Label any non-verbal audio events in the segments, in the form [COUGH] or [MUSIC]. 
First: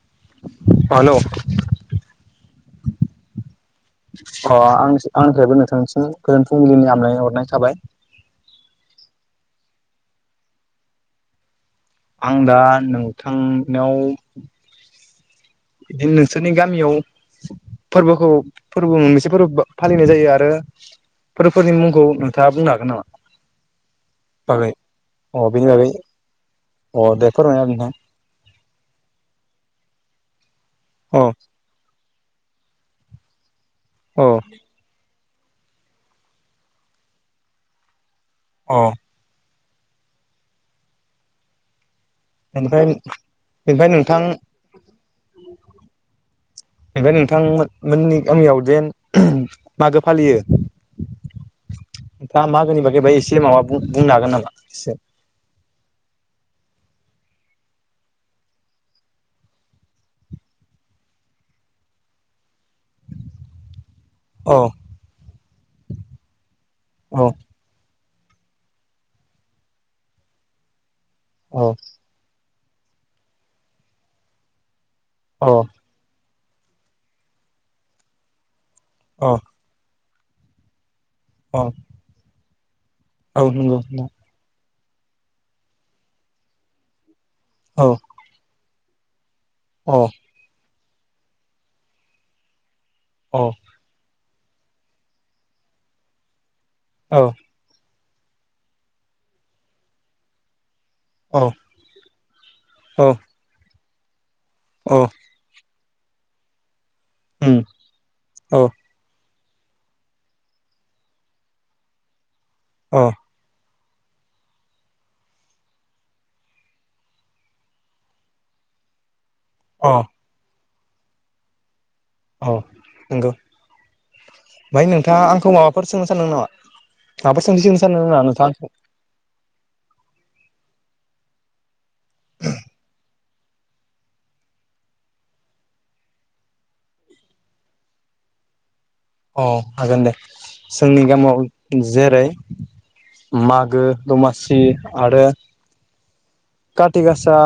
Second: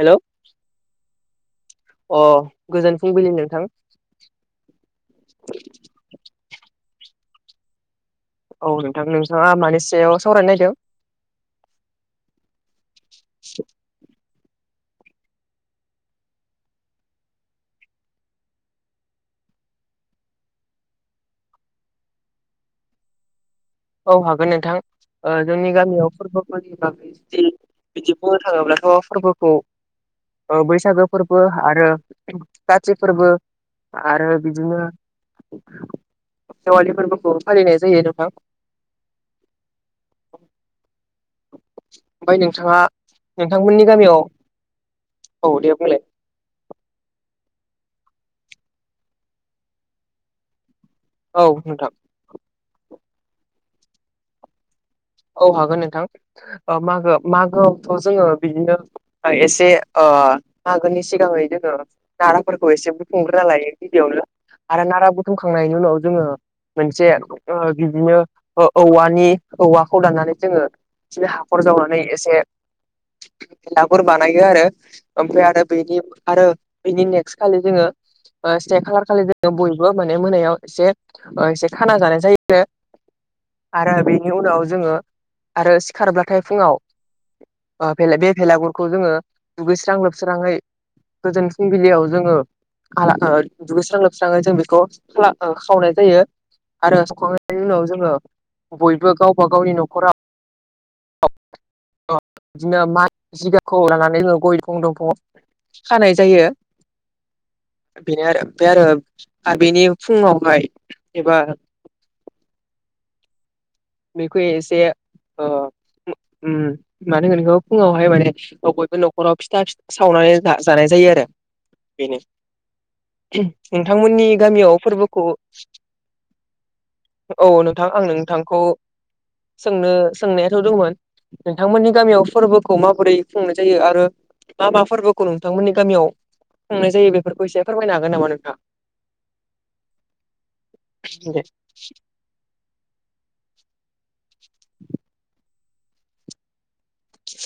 हेल' अ हेलौ अ गोजोन फुंबिलि नोंथां। अ आं आंनिफ्रायबो नोंथांनिसिम गोजोन फुंबिलिनि हामलायनाय हरनाय थाबाय। औ नोंथां नोंसाङा मानि सायाव सावरायनो नायदों। आं दा नोंथांनाव। बिदिनो नोंसोरनि गामियाव। फोरबोखौ फोरबो मोनसे फोरबो फालिनाय जायो आरो। फोरफोरनि मुंखौ नोंथाङा बुंनो हागोन नामा? औ हागोन बागै नोंथां। ओ अ बेनि जोंनि बागै गामियाव फोरबोफोरनि अ दे बागै फोरमायना बिदि बुंनो थाङोब्ला। अ फोरबोखौ बैसागो हो फोरबो आरो खाथि फोरबो। आरो नोंथां बिदिनो दिवालि फोरबोखौ फालिनाय जायो नोंथां। अ। [INAUDIBLE] ओमफ्राय अ नोंथाङा बेनिफ्राय नोंथांमोननि बेनिफ्राय गामियाव। नोंथां औ दे बुंलाय। थांमोन मो-मोननि गामियाव जेन मागो फालियो। औ नोंथां दा मागोनि बागैबाय एसे माबा बुंनो हागोन नामा एसे? औ हागोन नोंथां ओ मागो मागोआवथ' जोङो बिदिनो एसे ओ अ मागोनि सिगाङै जोङो नारा फोरखौ एसे बुथुमग्रोना लायो गिबियावनो अ आरो नारा बुथुमखांनायनि उनाव जोङो। मोनसे अ ओ बिदिनो ओ औवानि औवाखौ लानानै जोङो। बिदिनो हाखर अ जावनानै एसे लाफोर बानायो आरो। ओमफ्राय अ आरो बेनि आरो बेनि नेक्स्ट खालि जोङो ओ से खालार खालि अ जोङो बयबो। मोनो मोनायाव ओ अ एसेसे खाना जानाय जायो औ नंगौ आरो नोंथां बेनि उनाव। जोङो आरो सिखारब्लाथाय फुङाव औ ओ बे भेलागुरखौ जोङो। अ दुगैस्रां लोबस्राङै गोजोन फुंबिलियाव जोङो आला ओ अ दुगैस्रां लोब स्रां जों बेखौ खाला खावनाय जायो आरो औ सावखांनायनि उनाव जोङो। बयबो गावबा गावनि न'खराव। औ [UNINTELLIGIBLE] औ औ खानाय जायो उम औ बेनोआरो ओमफाय आरो आ बेनि फुङावहाय एबा अ बेखौ एसे ओ ओम मा होनगोन बेखौ फुङावहाय माने बयबो न' खराव फिथा अ सावनानै जानाय जायो आरो बेनो अ नंगौ नोंथांमोननि गामियाव ओमफ्राय नोंथाङा फोरबोखौ आंखौ माबाफोर सोंनो सानदों नामा माबाफोर औ सोंथि सोंनो नोंथां सानदों आं नामा नोंथाङा नोंथांखौ आंखौ सोंनो सोंनायाथ' दंमोन नोंथांमोननि गामियाव फोरबोखौ माबोरै खुंनाय जायो आरो मा मा फोरबोखौ नोंथांमोननि गामियाव खुंनाय जायो बेफोरखौ एसे फोरमायनो हागोन नामा नोंथां अ हागोन दे जोंनि गामियाव जेरै मागो दमासि आरो काति गासा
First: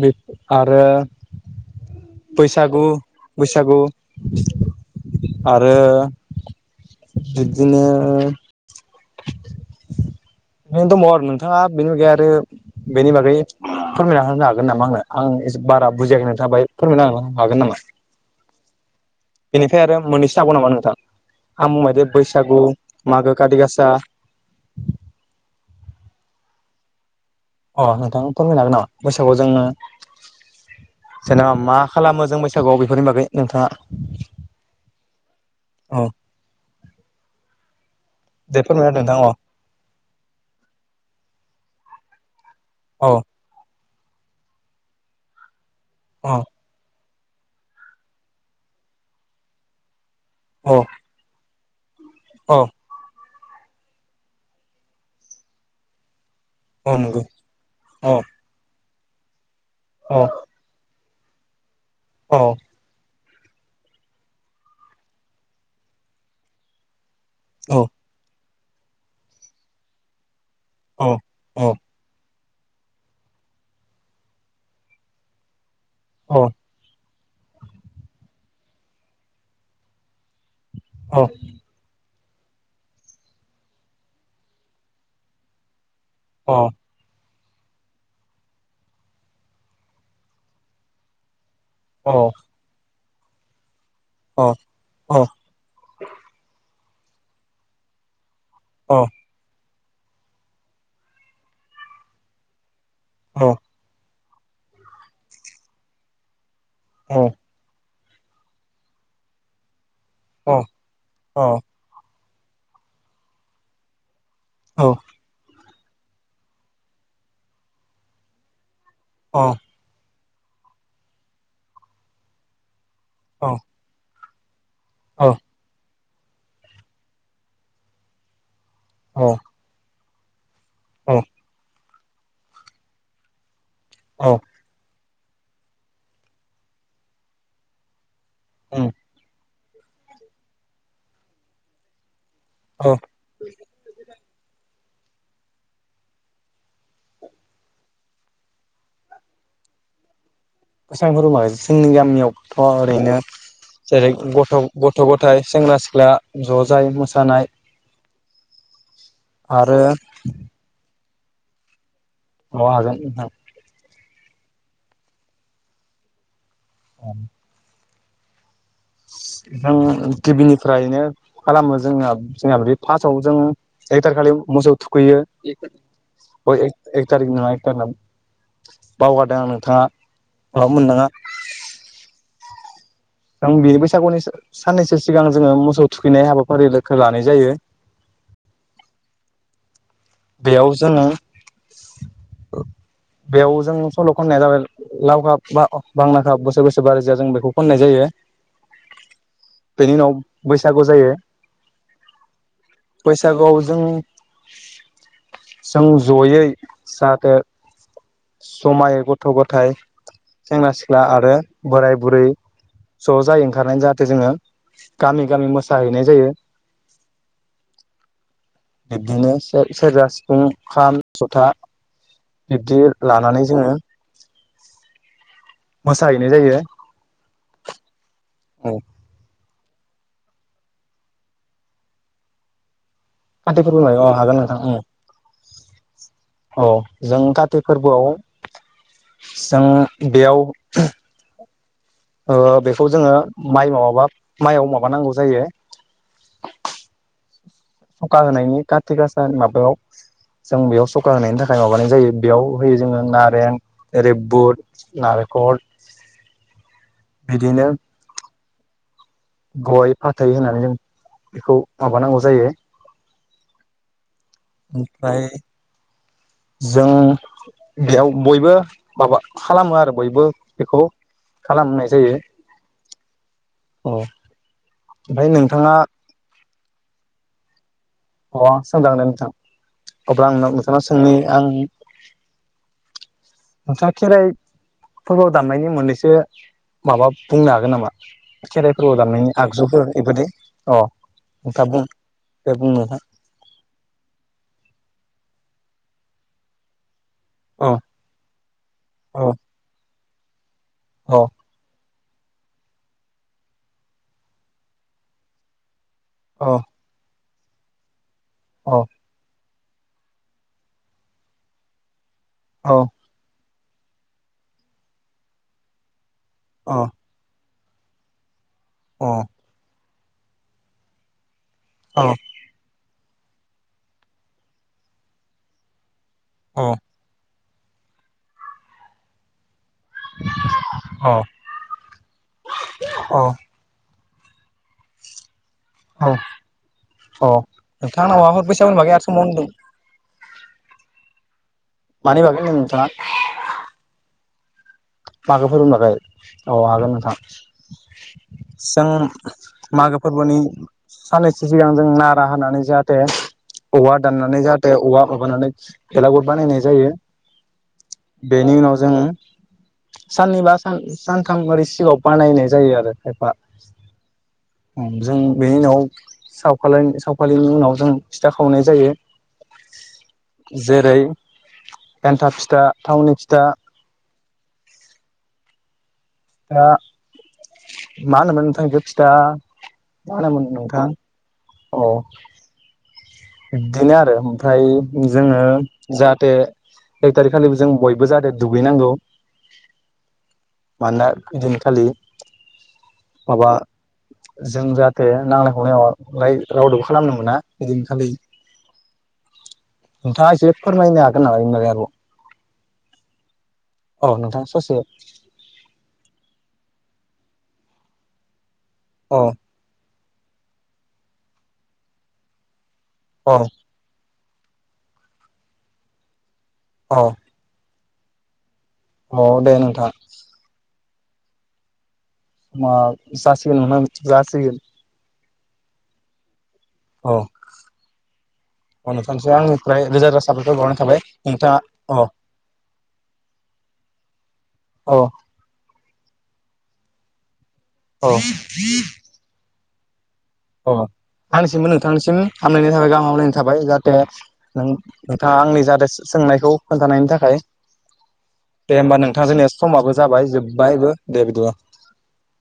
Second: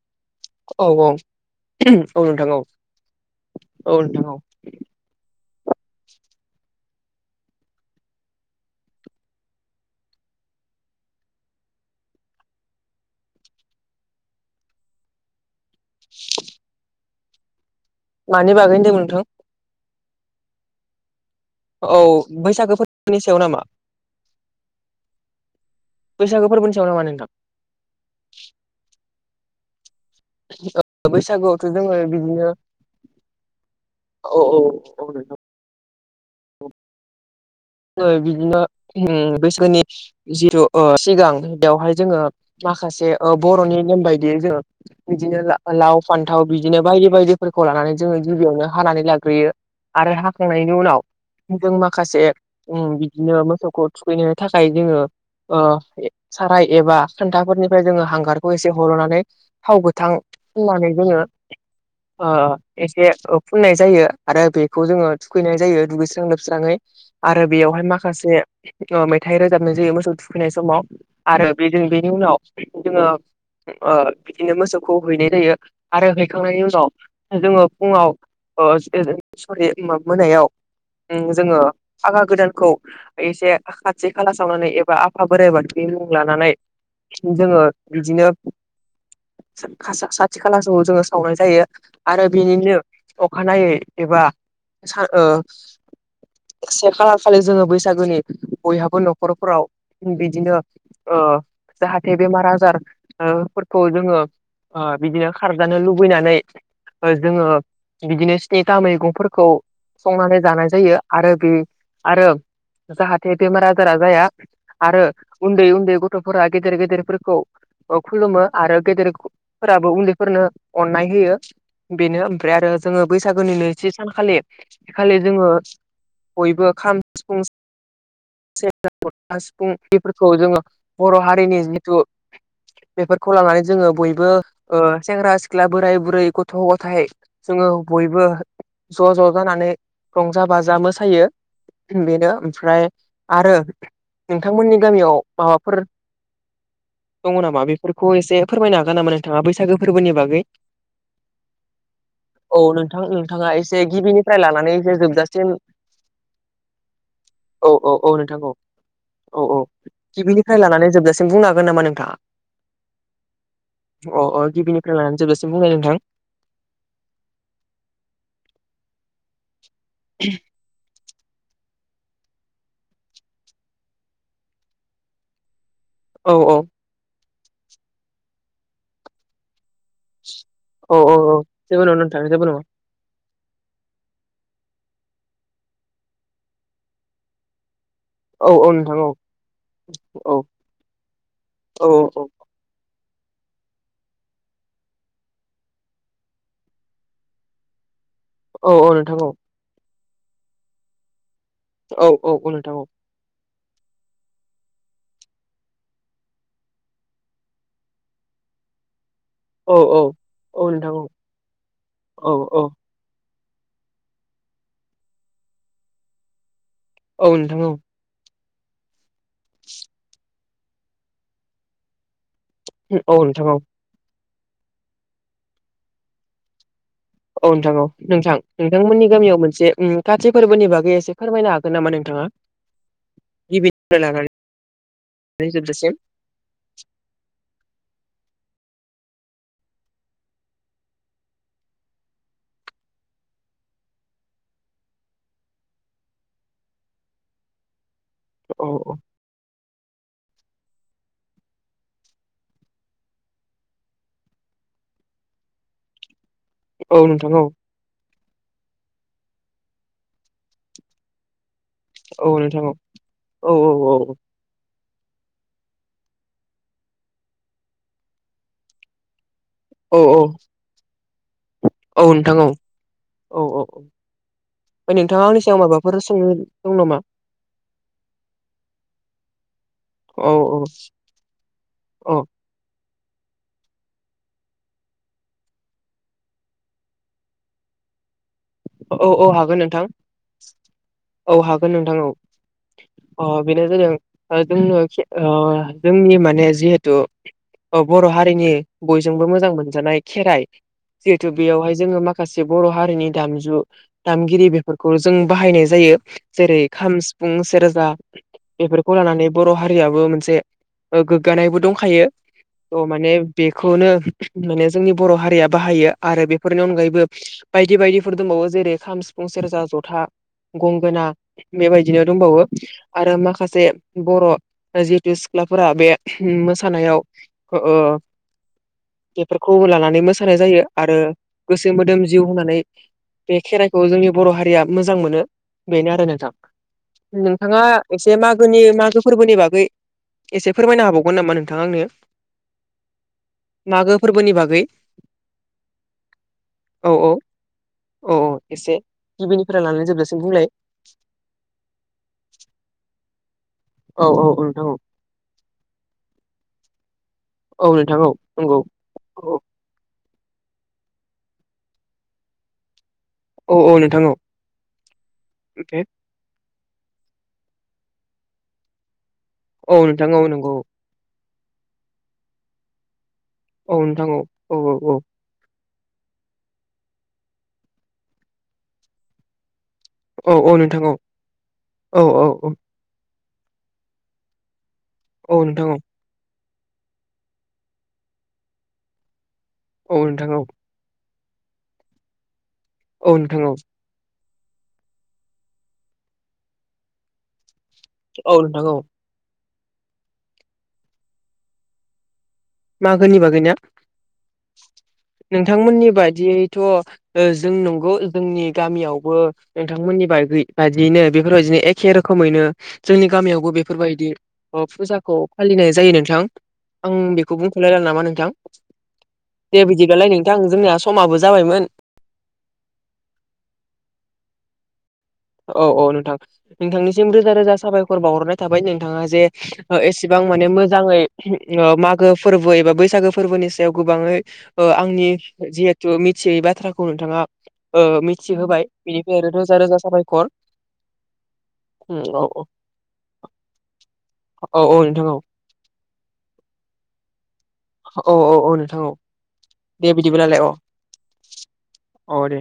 बे आरो औ औ नोंथां औ बैसागु बैसागु औ नोंथां औ आरो बिब्दिनो [INAUDIBLE] नो दङ आरो नोंथाङा बेनि बागै आरो बेनि बागै फोरमायना होनो हागोन नामा आंनो आं बारा बुजियाखै नोथां बाहाय फोरमायनो होनो हागोन नामा मानि बागै होनदोंमोन नोंथां बेनिफ्राय आरो मोननैसो हागौ नामा नोंथां आ औ बुंबायदि बैसागु बैसागो फोरबोनि मागो सायाव नामा खाथि गसा बैसागु फोरबो सायाव नामा नोंथां अ नोंथां फोरमायनो हागोन नामा बैसागुआव जोङो जेनेबा बैसागुआवथ' मा जोङो खालामो जों बैसागुआव बेफोरनि बागै नोंथाङा अ औ औ औ नोंथां औ दे बिदिनो फोरमायना होदो नोंथां अ ओम बैसोनि जिथु सिगां बेवहाय जोङो माखासे औ ओ ङबर'नि नेम बायदियै जोङो बिदिनो लाव अ फान्थाव बिदिनो बायदि बायदिफोरखौ लानानै जोङो गिबियावनो हानानै लाग्रोयो आरो अ हाखांनायनि उनाव जों माखासे अ ओम बिदिनो मोसौखौ थुखैनो थाखाय जोङो अ साराय अ एबा नंगौ खोनथाफोरनिफ्राय जोङो अ हांगारखौ एसे हल'नानै थाव गोथां अ फुननानै जोङो ओ अ औ एसे फुननाय जायो आरो बेखौ जोङो थुखैनाय जायो दुगैस्रां लोबस्राङै। आरो बेयावहाय माखासे अ मेथाइ रोजाबनाय जायो मोसौ थु खैनाय समाव औ आरो औ बे जों बेनि उनाव जोङो ओ बिदिनो मोसौखौ हैनाय जायो आरो औ हैखांनायनि उनाव जोङो फुङाव [UNINTELLIGIBLE] सरि मोनायाव अ ओम जोङो फागा गोदानखौ एसे खाथि खाला सावनानै एबा आफा बोराइ बाथौ नि मुं लानानै जोङो बिदिनो सा [UNINTELLIGIBLE] खाला समाव जोङो सावनाय जायो। अ आरो बिनिनो अखानायै एबा सान अ ओ अ से खालार खालि जोङो बैसागुनि अ बयहाबो अ न'खरफोराव बिदिनो ओ जाहाथे बेमार औ अ आजारफोरखौ जोङो ओ बिदिनो खारजानो लुबैनानै जोङो बिदिनो स्निथा मैगंफोरखौ संनानै जानाय जायो आरो बे आरो जाहाथे बेमार आजारा जाया आरो उन्दै उन दै गथ'फोरा गेदेर गेदेरफोरखौ खुलुमो आरो गेदेर फोराबो उन फोरनो अननाय होयो बेनो ओमफ्राय आरो जोङो अ बैसागुनि नैथि सानखालि खालि जोङो बयबो खाम सिफुं सेरजा जथा सिफुं बेफोरखौ जोङो बर' अ हारिनि [UNINTELLIGIBLE] थु बेफोरखौ लानानै जोङो अ बयबो ओ सेंग्रा सिख्ला बोराय बुरै गथ' गथाय जोङो बयबो उम ज' ज' जानानै रंजा बाजा मोसायो बेनो ओमफ्राय अ आरो नोंथांमोननि गामियाव माबाफोर दङ नामा बेफोरखौ एसे फोरमायनो हागोन नामा नोंथाङा बैसागु फोरबोनि बागै? [UNINTELLIGIBLE] जोंनि गामियावथ' औ नोंथां ओरैनो नोंथाङा एसे जेरै गिबिनिफ्राय गथ' लानानै एसे गथ' गथाइ जोबजासिम सें ग्रा सिख्ला ज' जाय मोसानाय औ औ औ नोंथां औ औ औ आरो गिबिनिफ्राय लानानै जोबजासिम बुंनो हागोन नामा नोंथाङा? अ हागोन नोंथां अ अ गिबिनिफ्राय लानानै जोबजासिम बुंनाय नोंथां औ आं गिबिनिफ्रायनो खालामो जोंना जोंना बे फास्टआव जों एकथार खालि मोसौ थुखैयो। औ औ अ एक एक थारिख नङा एक थारिख नङा बावगारदों आं नोंथाङा माबा औ मोननाङा औ औ जेबो नङा नोंथां जेबो नङा जों बिनि बैसागुनि साननैसो सिगां जोङो मोसौ थुखैनाय हाबाफारिखो लानाय जायो। औ औ नोंथां औ औ बेयाव जोङो औ औ बेयाव जों सल' खननाया जाबाय लाव खा बा बांना खा बोसोर बोसोर बारि जा जों बेखौ खन्नाय जायो। औ औ नोंथां औ बेनि उनाव बैसागु जायो। औ औ नोंथां औ बैसागुआव जों जों ज'यै जाहाथे जमायै ग थ' गथाय औ औ औ औ सेंग्रा नोंथां सिख्ला आरो बोराय बुरै औ औ ज' जायो [UNINTELLIGIBLE] जाहाथे जोङो गामि गामि मोसाहैनाय जायो। औ नोंथां औ बिब्दिनो सेरजा सिफुं खाम जथा बिब्दि औ लानानै नोंथां औ जोङो मोसाहैनाय जायो। औ नोंथां औ नोंथां औ नोंथांमोननि गामियाव मोनसे काति फोरबोनि बागै एसे फोरमायनो हागोन नामा नोंथाङा? कातिफोरबो गिबिनिफ्राय अ हागोन लानानै नोंथां। जोबजासिम औ जों काति फोरबोआव जों बेयाव ओ बेखौ जोङो माइ माबाबा माइयाव माबानांगौ जायो। [INAUDIBLE] [UNINTELLIGIBLE] होनायनि औ काति औ गासा माबायाव जों बेयाव सखा होनायनि थाखाय माबानाय जायो। बेयाव होयो जोङो नारें ओरै बुद, नारेंखल [INAUDIBLE] औ नोंथां औ। बिदिनो गय- फाथै होननानै जों बेखौ माबानांगौ औ जायो। नोंथां औ औ औ औ। ओमफ्राय जों बेयाव बयबो माबा खालामो आरो औ बयबो औ बेखौ खालामनाय औ जायो नोंथां औ औ औ औ। ओमफ्राय नोंथाङा आंनि सिगां माबाफोर सोंनो दं नामा? अ सोंदां दे नोंथां औ अब्ला आंनाव नोंथांनाव सोंनि आं औ नोंथाङा खेराइ फोरबोआव दामनायनि मोननैसो माबा बुंनो हागोन नामा? खेराइ फोरबोआव औ औ दामनायनि हागोन नोंथां आगजुफोर इफोरदि अ औ नोंथाङा हागोन बुं नोंथां औ। दे बुं नोंथां अ बेनो जादों ओ जोंनो [UNINTELLIGIBLE] ओ जोंनि माने जिहेथु अ बर' हारिनि अ बयजोंबो मोजां मोनजानाय खेराइ अ जिहेथु बेयावहाय जोङो माखासे बर' हारिनि दामजु दामगिरि बेफोरखौ जों बाहायनाय जायो अ जेरै- खाम, सिफुं, सेरजा अ बेफोरखौ लानानै बर' हारियाबो मोनसे ओ गोग्गानायबो दंखायो। अ त' माने बेखौनो माने जोंनि बर' हारिया बाहायो। आरो बेफोरनि अनगायैबो बायदि -बायदिफोर दोंबावो जेरै खाम, अ सिफुं, सेरजा, ज'था गंगोना बेबायदिनो दंबावो। आरो माखासे बर ओ जिहेतु सिख्लाफोरा बे मोसानायाव ओ [UNINTELLIGIBLE] [UNINTELLIGIBLE] लानानै मोसानाय जायो। आरो गोसो मोदोम जिउ होननानै बे खेराइखौ जोंनि बर' हारिया मोजां मोनो। बेनो आरो नोंथां नोंथाङा एसे नोंथांनाव माबाफोर मागोनि बैसागुनि बागै मागो आरो सोंबावनो फोरबोनि होनदों बागै एसे फोरमायनो हाबावगोन नामा नोंथाङा आंनो मानि बागै होनदों नोंथाङा मागो फोरबोनि बागै मागो फोरबोनि बागै औ हागोन नोंथां। अ अ जों मागो फोरबोनि बुंलाय साननैसो सिगां जों नारा होनानै जाहाते [UNINTELLIGIBLE] औवा औ औ दाननानै औ नोंथां जाहाते औ औवा माबानानै भेलागुर बानायनाय जायो। औ नोंथां औ बेनि नंगौ उनाव जों साननैबा सान -सानथाम ओरै सिगाङाव बानायनाय जायो आरो। खायफा औ औ नोंथां औ जों बेनि उनाव ओमफ्राय [UNINTELLIGIBLE] [UNINTELLIGIBLE] सावखालिनि उनाव जों फिथा खावनाय जायो। औ नोंथां औ नंगौ। जेरै एन्थाब फिथा, थावनि [UNINTELLIGIBLE] औ नोंथां औ औ औ औ। आ मा होनोमोन नोंथां [UNINTELLIGIBLE] फिथा मा औ होनोमोन औ नोंथां औ अ औ औ औ इददिनो आरो ओमफ्राय जोङो औ नोंथां औ जाहाते एक तारिक खालिबो जों बयबो जाहाथे दुगैनांगौ। औ नोंथां औ। ना इदिन खालि औ नोंथां औ। जों जाहाते नांलाय खमलाय माबालाय रावदोबो खालामनो मोना बिदिनखालि औ नोंथां औ। नोंथाङा एसे फोरमायनो हागोन नामा इनि बागै आरोबाव मागोनि बागैना औ नोंथां ससे नोंथांमोननि बादियैथ' ओ जों नंगौ जोंनि गामियावबो औ नोंथांमोननि बागै बायदियैनो बेफोरबायदिनो एखे रोखोमैनो जोंनि औ गामियावबो बेफोरबायदि अ फुजाखौ फालिनाय जायो नोंथां आं औ बेखौ बुंथ'लायला नामा नोंथां। औ दे नोंथां बिदिब्लालाय नोंथां जोंनिया समाबो जाबायमोन। मा जासिगोन नोंथां जासिगोन। औ औ नोंथां। नोंथांनिसिम औ रोजा रोजा साबायखर बावहरनाय थाबाय औ नोंथाङा जे नोंथांनिसिम ओ आंनिफ्राय रोजा एसेबां रोजा माने साबायखर बावनाय मोजाङै थाबाय नोंथाङा ओ अ मागो फोरबो एबा बैसागो फोरबोनि सायाव गोबाङै ओ औ आंनि जिहे तु मिथियै बाथ्राखौ नोंथाङा ओ औ मिथिहोबाय बेनिफ्राय आरो रोजा रोजा साबायखर अ आंनिसिमबो औ नोंथांनिसिम औ हामलायनाय थाबाय गाहाम हामलायनाय थाबाय जाहाते औ नों औ नोंथां औ नोंथाङा आंनि जाहाते सोंनायखौ खोन्थानायनि थाखाय औ औ औ दे नोंथां औ। होमबा जोंनिया दे समाबो जाबाय बिदिब्लालाय अ जोब्बायबो दे बिदिब्ला। औ दे